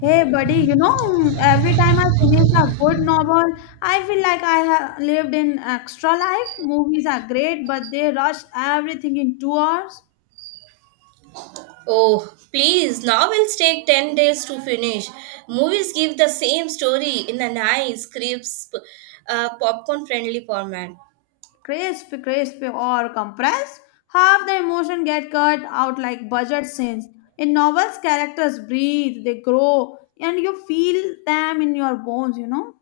Hey buddy, every time I finish a good novel, I feel like I have lived in extra life. Movies are great, but they rush everything in 2 hours. Oh, please, novels take 10 days to finish. Movies give the same story in a nice, crisp, popcorn friendly format. Crisp, or compressed. Half the emotion get cut out like budget scenes. In novels, characters breathe, they grow, and you feel them in your bones.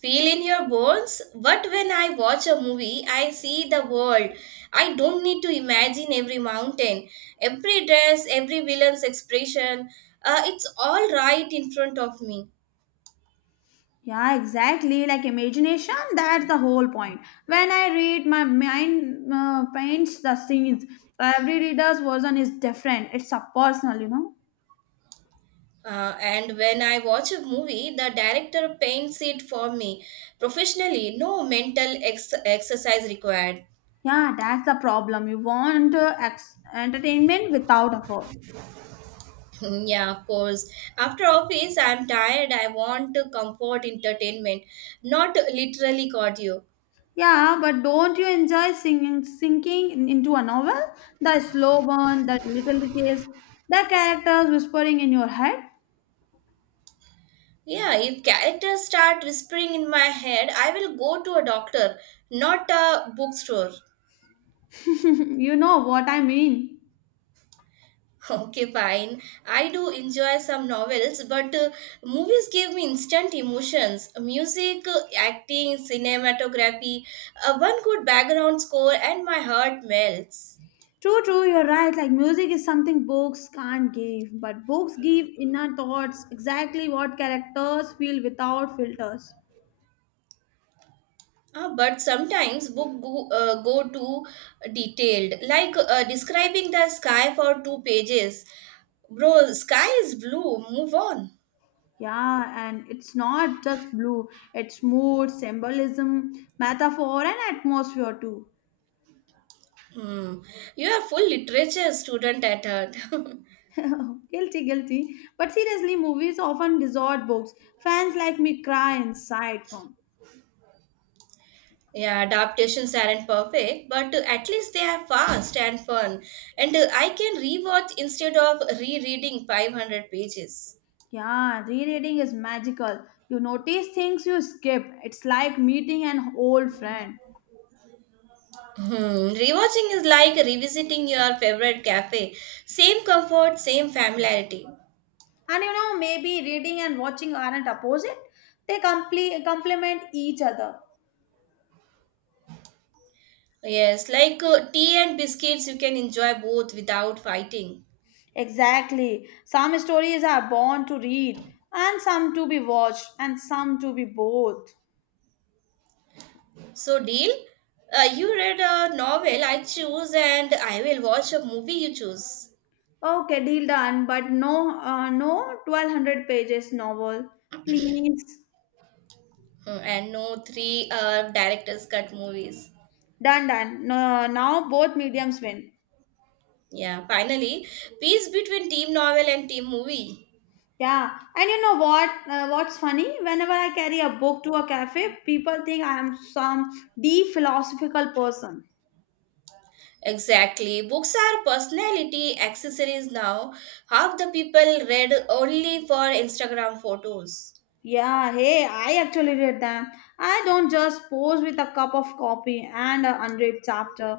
Feel in your bones, but when I watch a movie, I see the world. I don't need to imagine every mountain, every dress, every villain's expression. It's all right in front of me. Yeah, exactly. Like imagination, that's the whole point. When I read, my mind paints the scenes. Every reader's version is different. It's a personal. And when I watch a movie, the director paints it for me professionally. No mental exercise required. Yeah, that's the problem. You want entertainment without effort. Yeah, of course. After office, I'm tired. I want to comfort entertainment, not literally cardio. Yeah, but don't you enjoy singing, into a novel? The slow burn, the little details, the characters whispering in your head. Yeah, if characters start whispering in my head, I will go to a doctor, not a bookstore. you know what I mean. Okay, fine. I do enjoy some novels, but movies give me instant emotions. Music, acting, cinematography, one good background score, and my heart melts. True, you're right. Like music is something books can't give, but books give inner thoughts, exactly what characters feel without filters. But sometimes book go too detailed, like describing the sky for 2 pages. Bro, sky is blue. Move on. Yeah, and it's not just blue, it's mood, symbolism, metaphor, and atmosphere too. Hmm. You are full literature student at heart. Guilty. But seriously, movies often distort books. Fans like me cry inside from. Yeah, adaptations aren't perfect, but at least they are fast and fun. And I can rewatch instead of rereading 500 pages. Yeah, rereading is magical. You notice things you skip. It's like meeting an old friend. Hmm. Rewatching is like revisiting your favorite cafe. Same comfort, same familiarity. And you know, maybe reading and watching aren't opposite, they complement each other. Yes, like tea and biscuits, you can enjoy both without fighting. Exactly. Some stories are born to read, and some to be watched, and some to be both. So, deal? You read a novel I choose, and I will watch a movie you choose. Okay, deal done, but no 1200 pages novel. Please. Hmm, and no three director's cut movies. Done. No, now both mediums win. Yeah, finally, peace between team novel and team movie. Yeah, and you know what? What's funny? Whenever I carry a book to a cafe, people think I am some deep philosophical person. Exactly. Books are personality accessories now. Half the people read only for Instagram photos. Yeah, hey, I actually read them. I don't just pose with a cup of coffee and an unread chapter.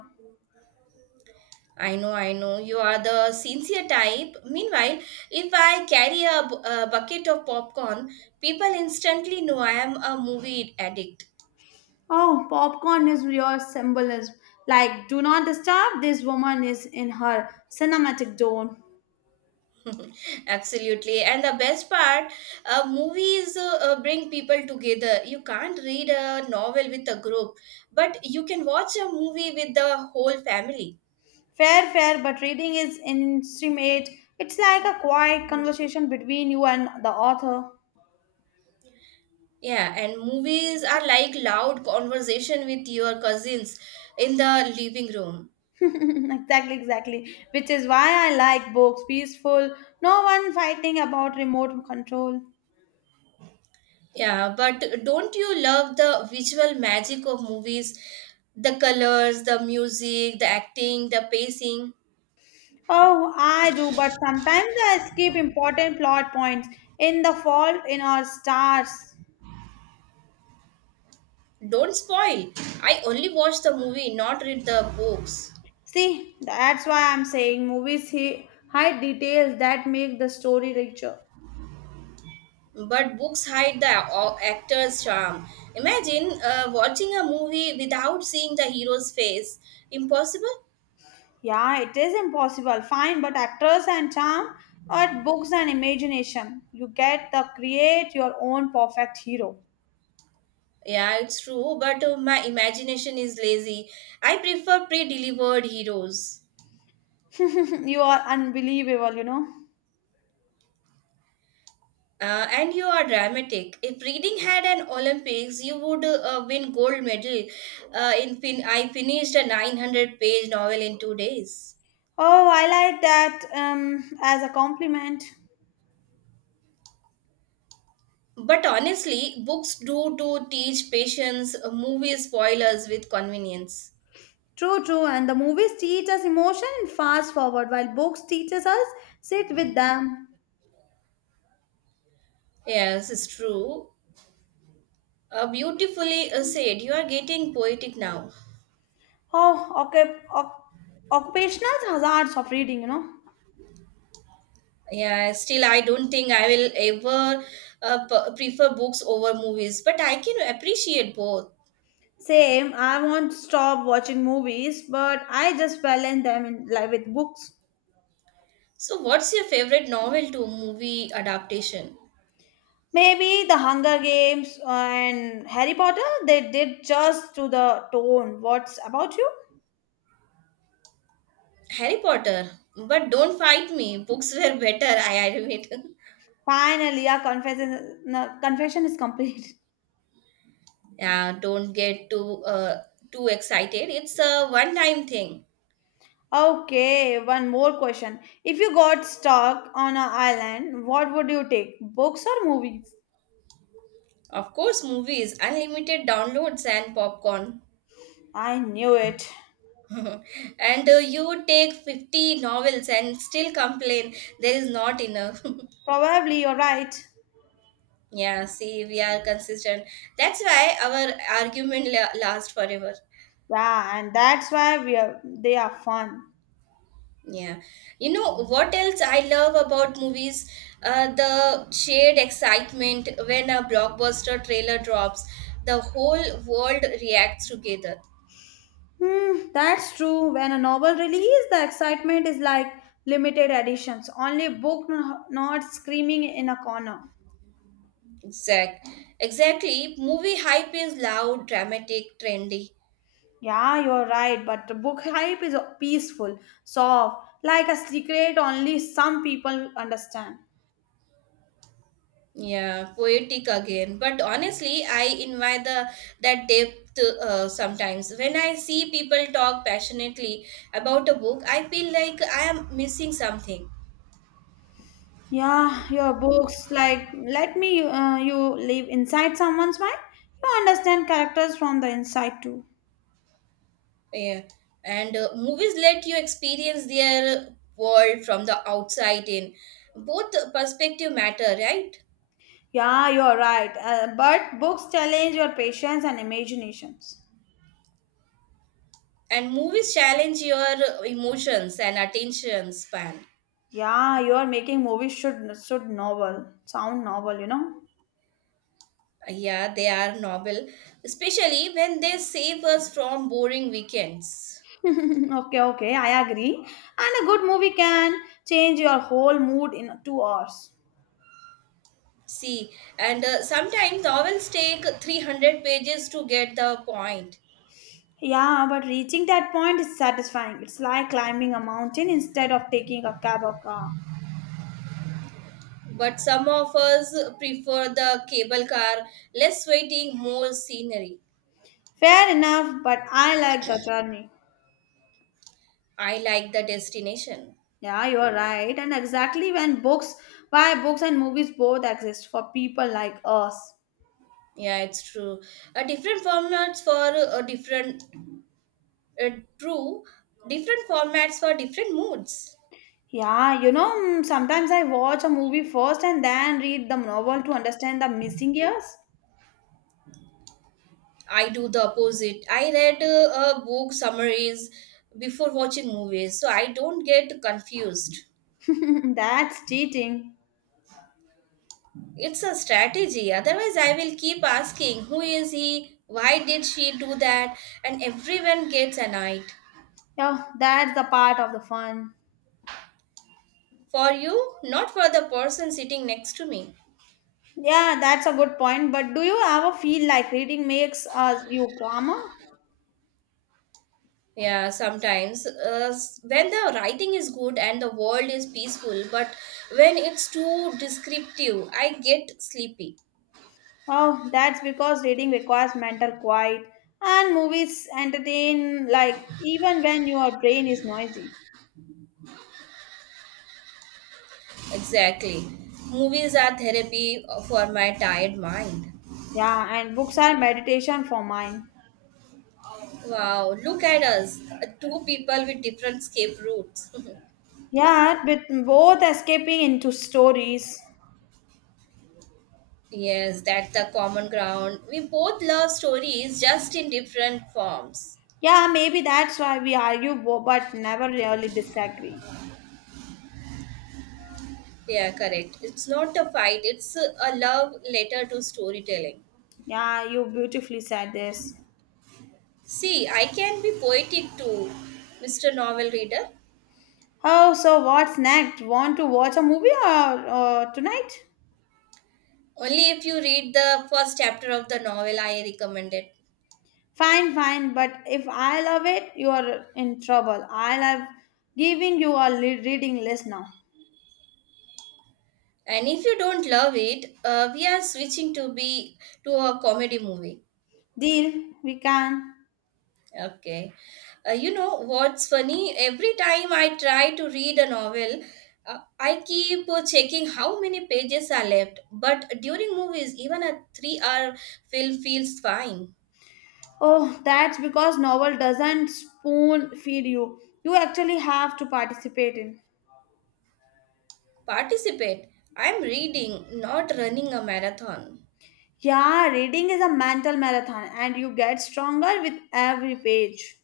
I know, I know. You are the sincere type. Meanwhile, if I carry a bucket of popcorn, people instantly know I am a movie addict. Oh, popcorn is your symbolism. Like, do not disturb, this woman is in her cinematic zone. Absolutely. And the best part, movies bring people together. You can't read a novel with a group, but you can watch a movie with the whole family. Fair, but reading is intimate. It's like a quiet conversation between you and the author. Yeah, and movies are like loud conversation with your cousins in the living room. Exactly. Which is why I like books. Peaceful, no one fighting about remote control. Yeah, but don't you love the visual magic of movies? The colors, the music, the acting, the pacing. Oh, I do, but sometimes I skip important plot points in the fault in our stars. Don't spoil. I only watch the movie, not read the books. See, that's why I'm saying movies hide details that make the story richer. But books hide the actor's charm. Imagine watching a movie without seeing the hero's face. Impossible? Yeah, it is impossible, fine, but actors and charm, but books and imagination. You get to create your own perfect hero. Yeah, it's true, but my imagination is lazy. I prefer pre delivered heroes. you are unbelievable, you know. And you are dramatic. If reading had an Olympics, you would win gold medal. I finished a 900-page novel in 2 days. Oh, I like that as a compliment. But honestly, books do to teach patience, movie spoilers with convenience. True. And the movies teach us emotion and fast forward, while books teaches us sit with them. Yes, it's true. Beautifully said. You are getting poetic now. Oh, okay. Occupational hazards of reading, you know. Yeah, still, I don't think I will ever prefer books over movies, but I can appreciate both. Same. I won't stop watching movies, but I just balance them in life with books. So, what's your favorite novel to movie adaptation? Maybe the Hunger Games and Harry Potter. They did just to the tone. What's about you? Harry Potter. But don't fight me. Books were better, I admit. Finally, our confession, no, confession is complete. Yeah, don't get too excited. It's a one time thing. Okay, one more question. If you got stuck on an island, what would you take? Books or movies? Of course, movies, unlimited downloads, and popcorn. I knew it. And you take 50 novels and still complain there is not enough Probably you're right. Yeah, see, we are consistent. That's why our argument lasts forever. Yeah, and that's why we are they are fun. Yeah, you know what else I love about movies, the shared excitement when a blockbuster trailer drops. The whole world reacts together. Hmm, that's true. When a novel release, the excitement is like limited editions. Only book not screaming in a corner. Exact exactly movie hype is loud, dramatic, trendy. Yeah, you're right, but the book hype is peaceful, soft, like a secret only some people understand. Yeah, poetic again. But honestly, I invite the that depth sometimes. When I see people talk passionately about a book, I feel like I am missing something. Yeah, your books like let me you live inside someone's mind. You understand characters from the inside too. Yeah, and movies let you experience their world from the outside in. Both perspective matter, right? Yeah, you're right. But books challenge your patience and imaginations. And movies challenge your emotions and attention span. Yeah, you're making movies should novel sound novel. You know. Yeah, they are novel, especially when they save us from boring weekends. Okay, I agree. And a good movie can change your whole mood in 2 hours. See, and sometimes novels take 300 pages to get the point. Yeah, but reaching that point is satisfying. It's like climbing a mountain instead of taking a cab or car. But some of us prefer the cable car, less waiting, more scenery. Fair enough, but I like the journey. I like the destination. Yeah, you're right. And exactly when books, why books and movies both exist for people like us. Yeah, it's true. Different formats for different, uh, True, different formats for different moods. Yeah, sometimes I watch a movie first and then read the novel to understand the missing years. I do the opposite. I read book summaries before watching movies, so I don't get confused. that's cheating. It's a strategy. Otherwise, I will keep asking, who is he? Why did she do that? And everyone gets annoyed. Yeah, that's the part of the fun. For you, not for the person sitting next to me. Yeah, that's a good point. But do you ever feel like reading makes us you calmer? Yeah, sometimes when the writing is good and the world is peaceful, but when it's too descriptive, I get sleepy. Oh, that's because reading requires mental quiet, and movies entertain like even when your brain is noisy. Exactly. Movies are therapy for my tired mind. Yeah, and books are meditation for mine. Wow, look at us, two people with different escape routes. Yeah, with both escaping into stories. Yes, that's the common ground. We both love stories just in different forms. Yeah, maybe that's why we argue, but never really disagree. Yeah, correct. It's not a fight, it's a love letter to storytelling. Yeah, you beautifully said this. See, I can be poetic too, Mr. Novel Reader. Oh, so what's next? Want to watch a movie or tonight? Only if you read the first chapter of the novel, I recommend it. Fine, but if I love it, you are in trouble. I love giving you a reading list now. And if you don't love it, we are switching to a comedy movie. Deal, we can. Okay. You know what's funny? Every time I try to read a novel, I keep checking how many pages are left. But during movies, even a 3-hour film feels fine. Oh, that's because novel doesn't spoon feed you. You actually have to participate in. Participate. I'm reading, not running a marathon. Yeah, reading is a mental marathon and you get stronger with every page.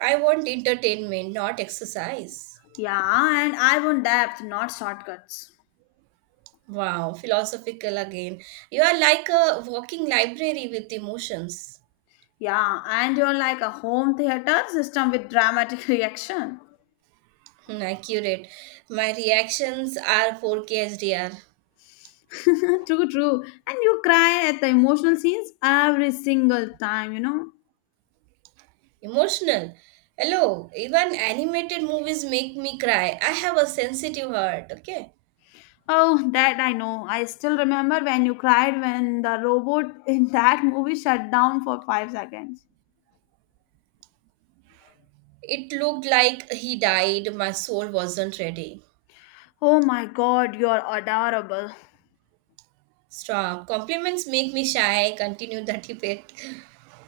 I want entertainment, not exercise. Yeah, and I want depth, not shortcuts. Wow, philosophical again. You are like a walking library with emotions. Yeah, and you're like a home theater system with dramatic reaction. Hmm, accurate. My reactions are 4K. True. And you cry at the emotional scenes every single time, you know. Emotional. Hello, even animated movies make me cry. I have a sensitive heart, okay? Oh, that I know. I still remember when you cried when the robot in that movie shut down for 5 seconds. It looked like he died, my soul wasn't ready. Oh my god, you're adorable. Strong. Compliments make me shy, continue the debate.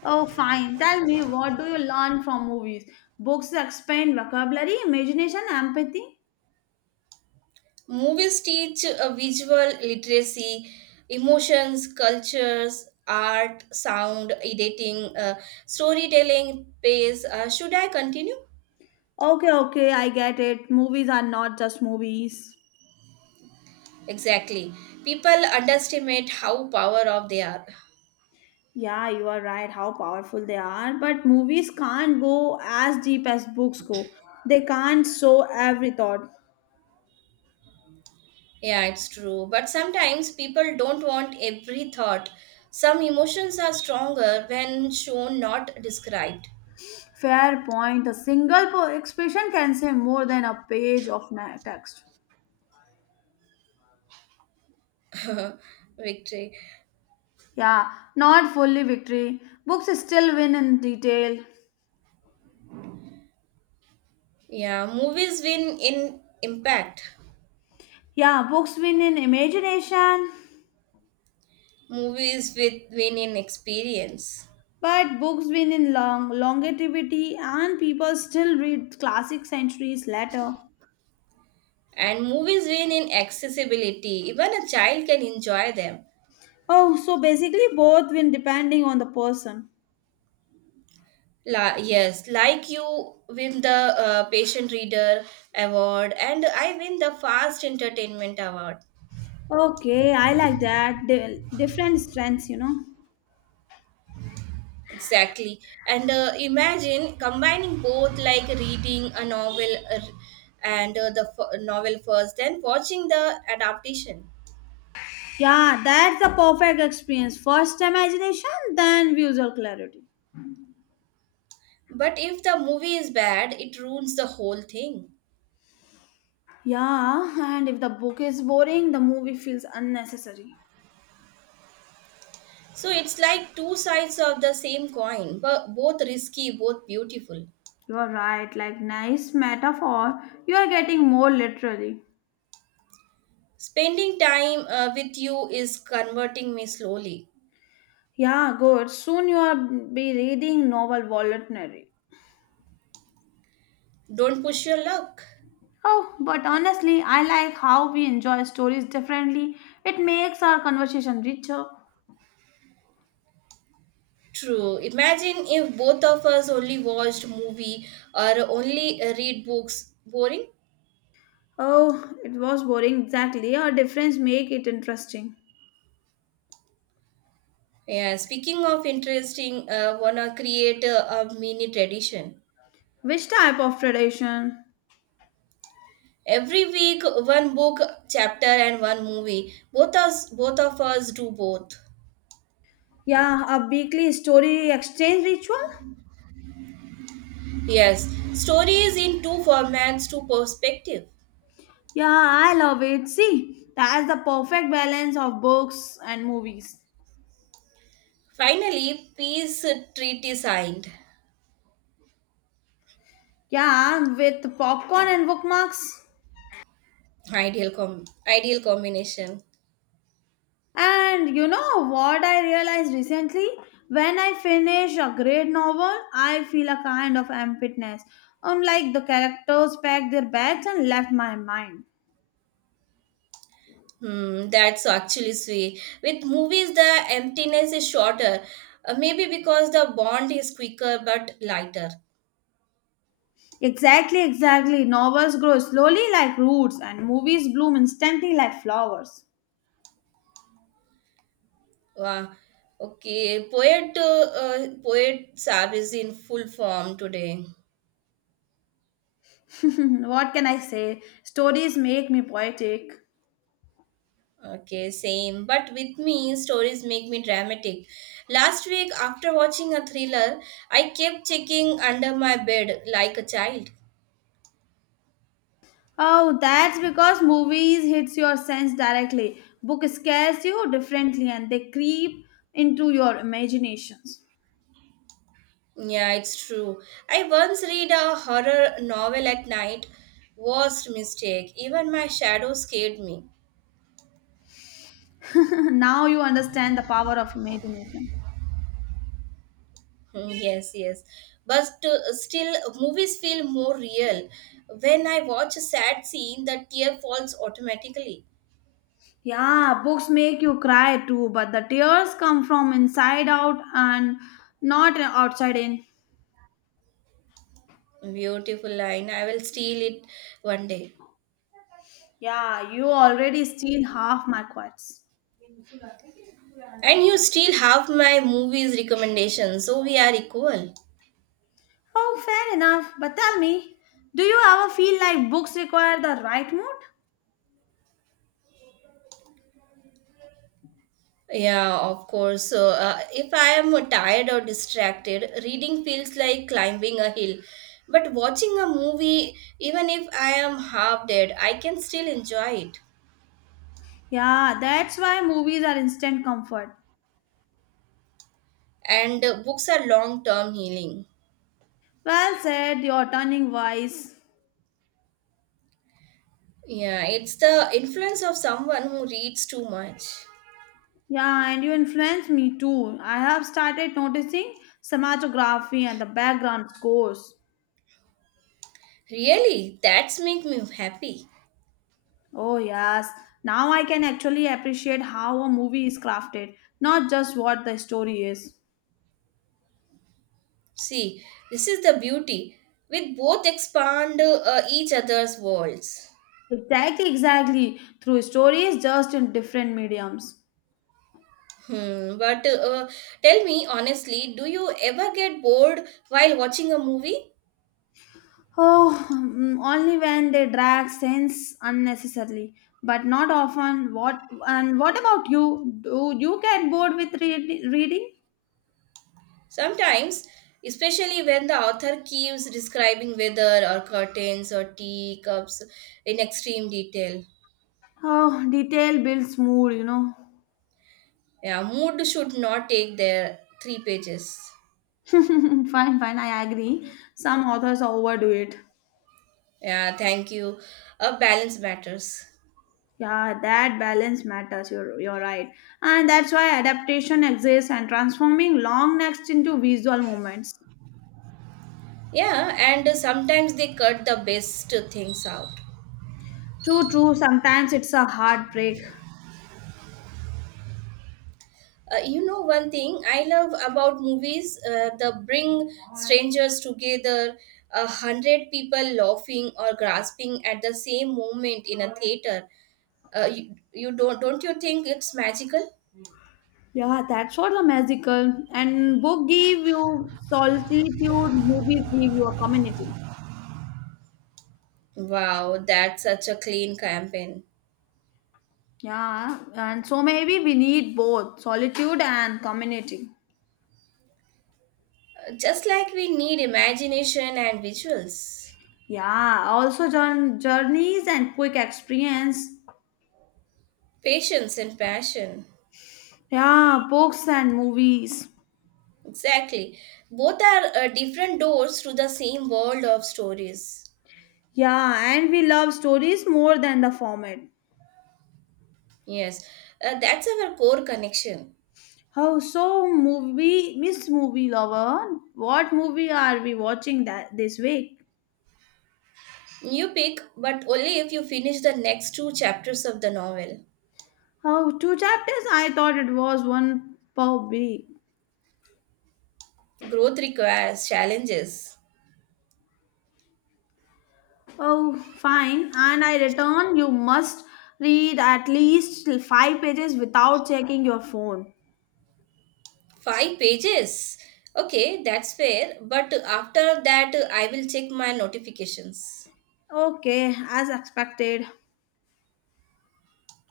Oh, fine. Tell me, what do you learn from movies? Books expand vocabulary, imagination, empathy? Movies teach a visual literacy, emotions, cultures, art, sound, editing, storytelling, pace. Should I continue? Okay, I get it. Movies are not just movies. Exactly. People underestimate how power of they are. Yeah, you are right, how powerful they are. But movies can't go as deep as books go. They can't show every thought. Yeah, it's true. But sometimes people don't want every thought. Some emotions are stronger when shown, not described. Fair point. A single expression can say more than a page of text. Victory. Yeah, not fully victory. Books still win in detail. Yeah, movies win in impact, Yeah, books win in imagination, movies with win in experience, but books win in longevity, and people still read classic centuries later. and movies win in accessibility. Even a child can enjoy them. Oh, so basically, both win depending on the person. Yes, like you win the patient reader award, and I win the fast entertainment award. Okay, I like that. Different strengths, you know. Exactly. And imagine combining both, like reading a novel and novel first, then watching the adaptation. Yeah, that's the perfect experience. First imagination, then visual clarity. But if the movie is bad, it ruins the whole thing. Yeah, and if the book is boring, the movie feels unnecessary. So it's like two sides of the same coin, but both risky, both beautiful. You're right, like nice metaphor. You are getting more literally. Spending time with you is converting me slowly. Yeah, good. Soon you are be reading novel voluntary. Don't push your luck. Oh, but honestly, I like how we enjoy stories differently. It makes our conversation richer. True. Imagine if both of us only watched movie or only read books. Boring? Oh, it was boring exactly. Our difference make it interesting. Yeah. Speaking of interesting, wanna create a mini tradition. Which type of tradition? Every week, one book chapter and one movie. Both of us do both. Yeah, a weekly story exchange ritual? Yes, stories in two formats, two perspective. Yeah, I love it. See, that's the perfect balance of books and movies. Finally, peace treaty signed. Yeah, with popcorn and bookmarks. Ideal combination. And you know what I realized recently? When I finish a great novel, I feel a kind of emptiness. Unlike the characters packed their bags and left my mind. Hmm, that's actually sweet. With movies, the emptiness is shorter. Maybe because the bond is quicker but lighter. Exactly. Novels grow slowly like roots, and movies bloom instantly like flowers. Wow. Okay, poet Sab is in full form today. what can I say? Stories make me poetic. Okay, same. But with me, stories make me dramatic. Last week, after watching a thriller, I kept checking under my bed like a child. Oh, that's because movies hits your sense directly. Book scares you differently, and they creep into your imaginations. Yeah, it's true. I once read a horror novel at night. Worst mistake. Even my shadow scared me. now you understand the power of imagination. Hmm, yes, yes. But still, movies feel more real. When I watch a sad scene, the tear falls automatically. Yeah, books make you cry too, but the tears come from inside out and not outside in. Beautiful line. I will steal it one day. Yeah, you already steal half my quotes. And you still have my movies recommendation, so we are equal. Oh, fair enough. But tell me, do you ever feel like books require the right mood? Yeah, of course. So, if I am tired or distracted, reading feels like climbing a hill. But watching a movie, even if I am half dead, I can still enjoy it. Yeah, that's why movies are instant comfort. And books are long term healing. Well said, you're turning wise. Yeah, it's the influence of someone who reads too much. Yeah, and you influence me too. I have started noticing cinematography and the background scores. Really, that's make me happy. Oh, yes. Now I can actually appreciate how a movie is crafted, not just what the story is. See, this is the beauty. We both expand each other's worlds. Exactly. Through stories, just in different mediums. Hmm, but tell me honestly, do you ever get bored while watching a movie? Oh, only when they drag sense unnecessarily, but not often. What and what about you? Do you get bored with reading? Sometimes, especially when the author keeps describing weather or curtains or tea cups in extreme detail. Oh, detail builds mood, you know. Yeah, mood should not take their 3 pages. Fine. I agree. Some authors overdo it. Yeah, thank you. A balance matters. Yeah, that balance matters. You're right, and that's why adaptation exists and transforming long text into visual moments. Yeah, and sometimes they cut the best things out. True. Sometimes it's a heartbreak. You know one thing I love about movies, the bring strangers together, 100 people laughing or grasping at the same moment in a theater. You don't you think it's magical? Yeah, that's what the magical. And book give you solitude, movies give you a community. Wow, that's such a clean campaign. Yeah, and so maybe we need both solitude and community. Just like we need imagination and visuals, Yeah, also journeys and quick experience. patience and passion. Yeah, books and movies. Exactly, both are different doors to the same world of stories. Yeah, and we love stories more than the format. Yes, that's our core connection. How so, movie, Miss Movie Lover? What movie are we watching that this week? You pick, but only if you finish the next two chapters of the novel. Oh, two chapters? I thought it was one per week. Growth requires challenges. Oh, fine. And I return, you must read at least five pages without checking your phone. 5 pages? Okay, that's fair, but after that, I will check my notifications. Okay, as expected.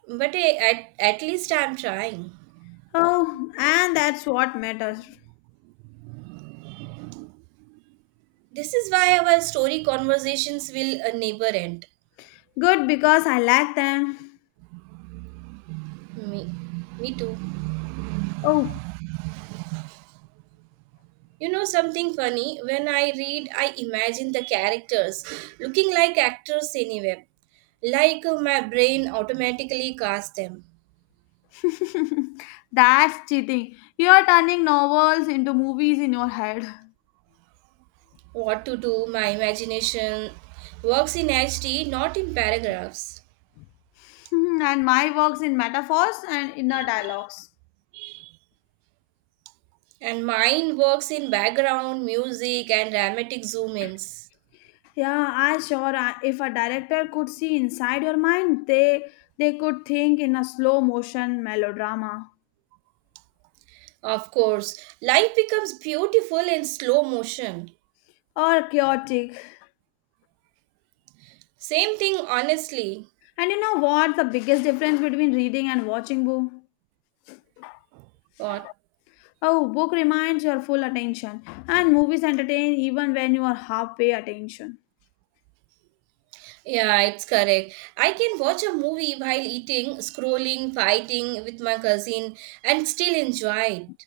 But at least I'm trying. Oh, and that's what matters. This is why our story conversations will never end. Good because I like them. Me, me too. Oh, You know something funny? When I read, I imagine the characters looking like actors anywhere. Like my brain automatically casts them. that's cheating. You're turning novels into movies in your head, What to do, my imagination works in HD, not in paragraphs. and my works in metaphors and inner dialogues. And mine works in background, music, and dramatic zoom ins. Yeah, I sure. If a director could see inside your mind, they could think in a slow motion melodrama Of course, life becomes beautiful in slow motion. or chaotic. Same thing, honestly. And you know what? The biggest difference between reading and watching book. What? Oh, book reminds your full attention, and movies entertain even when you are halfway attention. Yeah, it's correct. I can watch a movie while eating, scrolling, fighting with my cousin, and still enjoy it.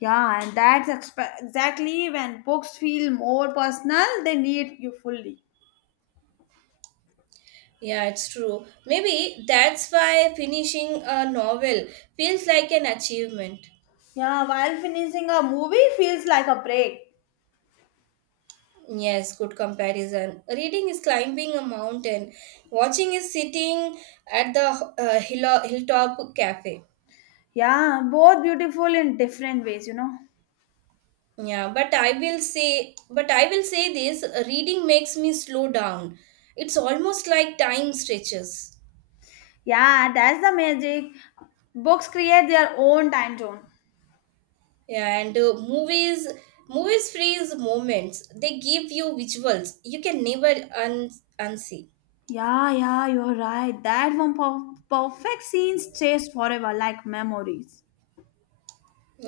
Yeah, and that's exactly when books feel more personal. They need you fully. Yeah, it's true. Maybe that's why finishing a novel feels like an achievement. Yeah, while finishing a movie feels like a break. Yes, good comparison. Reading is climbing a mountain, watching is sitting at the hilltop cafe. Yeah, both beautiful in different ways, you know. Yeah, but I will say this reading makes me slow down. It's almost like time stretches. Yeah, that's the magic. Books create their own time zone. Yeah, and movies freeze moments. They give you visuals you can never unsee. Yeah, you're right. That one perfect scenes stays forever like memories.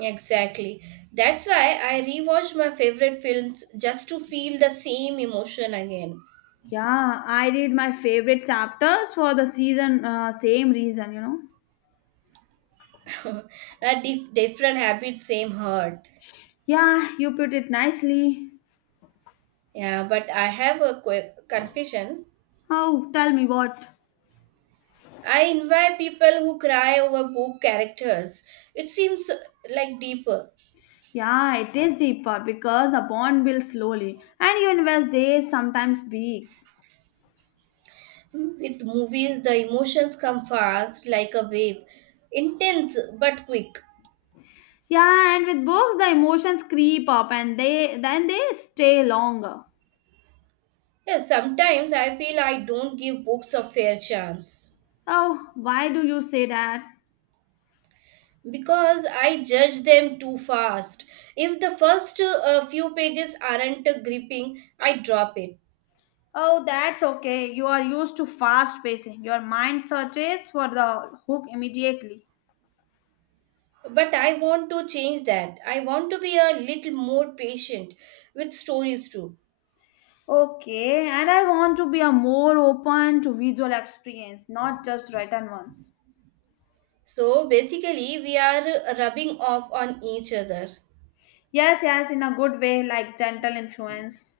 Exactly. That's why I rewatch my favorite films just to feel the same emotion again. Yeah, I read my favorite chapters for the season, same reason, you know. A different habit, same hurt. Yeah, you put it nicely. Yeah, but I have a quick confession. Oh, tell me what. I envy people who cry over book characters. It seems like deeper. Yeah, it is deeper because the bond builds slowly and you invest days, sometimes weeks. Hmm, with movies, the emotions come fast, like a wave, intense but quick. Yeah, and with books, the emotions creep up and they then they stay longer. Yeah, sometimes I feel I don't give books a fair chance. Oh, why do you say that? Because I judge them too fast. If the first few pages aren't gripping, I drop it. Oh, that's okay. You are used to fast pacing. Your mind searches for the hook immediately. But I want to change that. I want to be a little more patient with stories too. Okay, and I want to be a more open to visual experience, not just written ones. So basically, we are rubbing off on each other. Yes, in a good way, like gentle influence.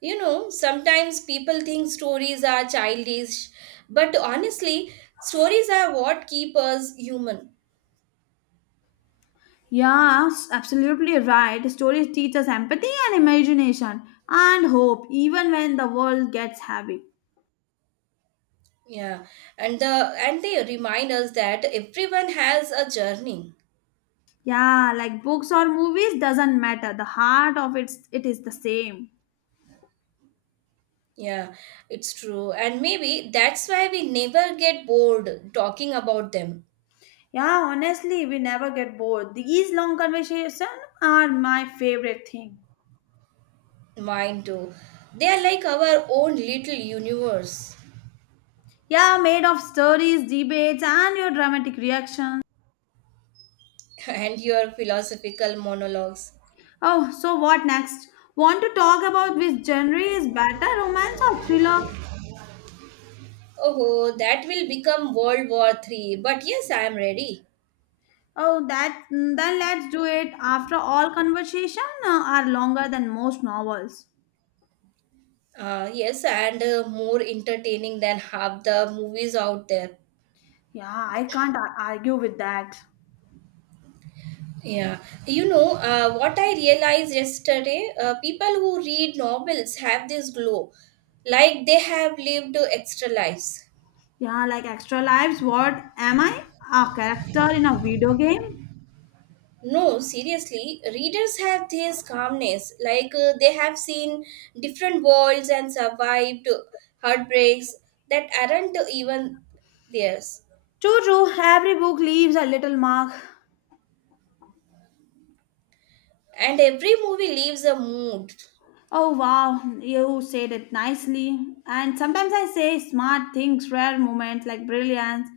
You know, sometimes people think stories are childish, but honestly, stories are what keep us human. Yeah, absolutely right. Stories teach us empathy and imagination and hope, even when the world gets heavy. Yeah, and the and they remind us that everyone has a journey. Yeah, like books or movies doesn't matter. The heart of it, it is the same. Yeah, it's true. And maybe that's why we never get bored talking about them. Yeah, honestly, we never get bored. These long conversations are my favorite thing. Mine too. They are like our own little universe. Yeah, made of stories, debates, and your dramatic reactions. And your philosophical monologues. Oh, so what next? Want to talk about which genre is better, romance or thriller? Oh, that will become World War III. But yes, I am ready. Oh, then let's do it. After all, conversation are longer than most novels. Yes, and more entertaining than half the movies out there. Yeah, I can't argue with that. Yeah, what I realized yesterday, people who read novels have this glow, like they have lived extra lives. Yeah, like Extra Lives, what am I? A character in a video game? No, seriously, readers have this calmness, like they have seen different worlds and survived heartbreaks that aren't even theirs. True. Every book leaves a little mark. And every movie leaves a mood. Oh wow, you said it nicely. And sometimes I say smart things, rare moments like brilliance.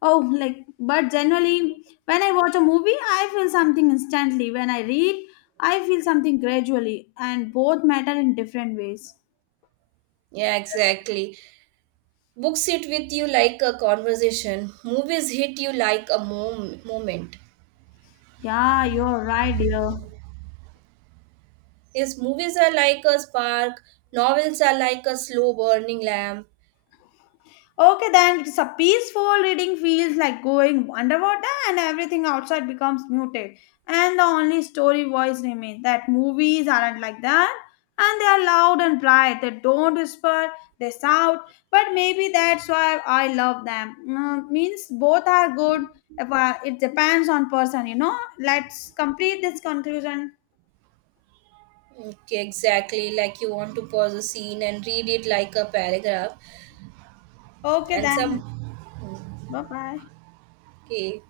Oh, like, but generally, when I watch a movie, I feel something instantly. When I read, I feel something gradually, and both matter in different ways. Yeah, exactly. Books sit with you like a conversation, movies hit you like a moment. Yeah, you're right, dear. Yes, movies are like a spark, novels are like a slow burning lamp. Okay, then it's a peaceful reading feels like going underwater and everything outside becomes muted. And the only story voice remains that movies aren't like that. And they are loud and bright. They don't whisper, they shout. But maybe that's why I love them. Mm, means both are good. If I- It depends on person, you know. Let's complete this conclusion. Okay, exactly. Like you want to pause a scene and read it like a paragraph. Okay, And some. then. Bye bye. Okay.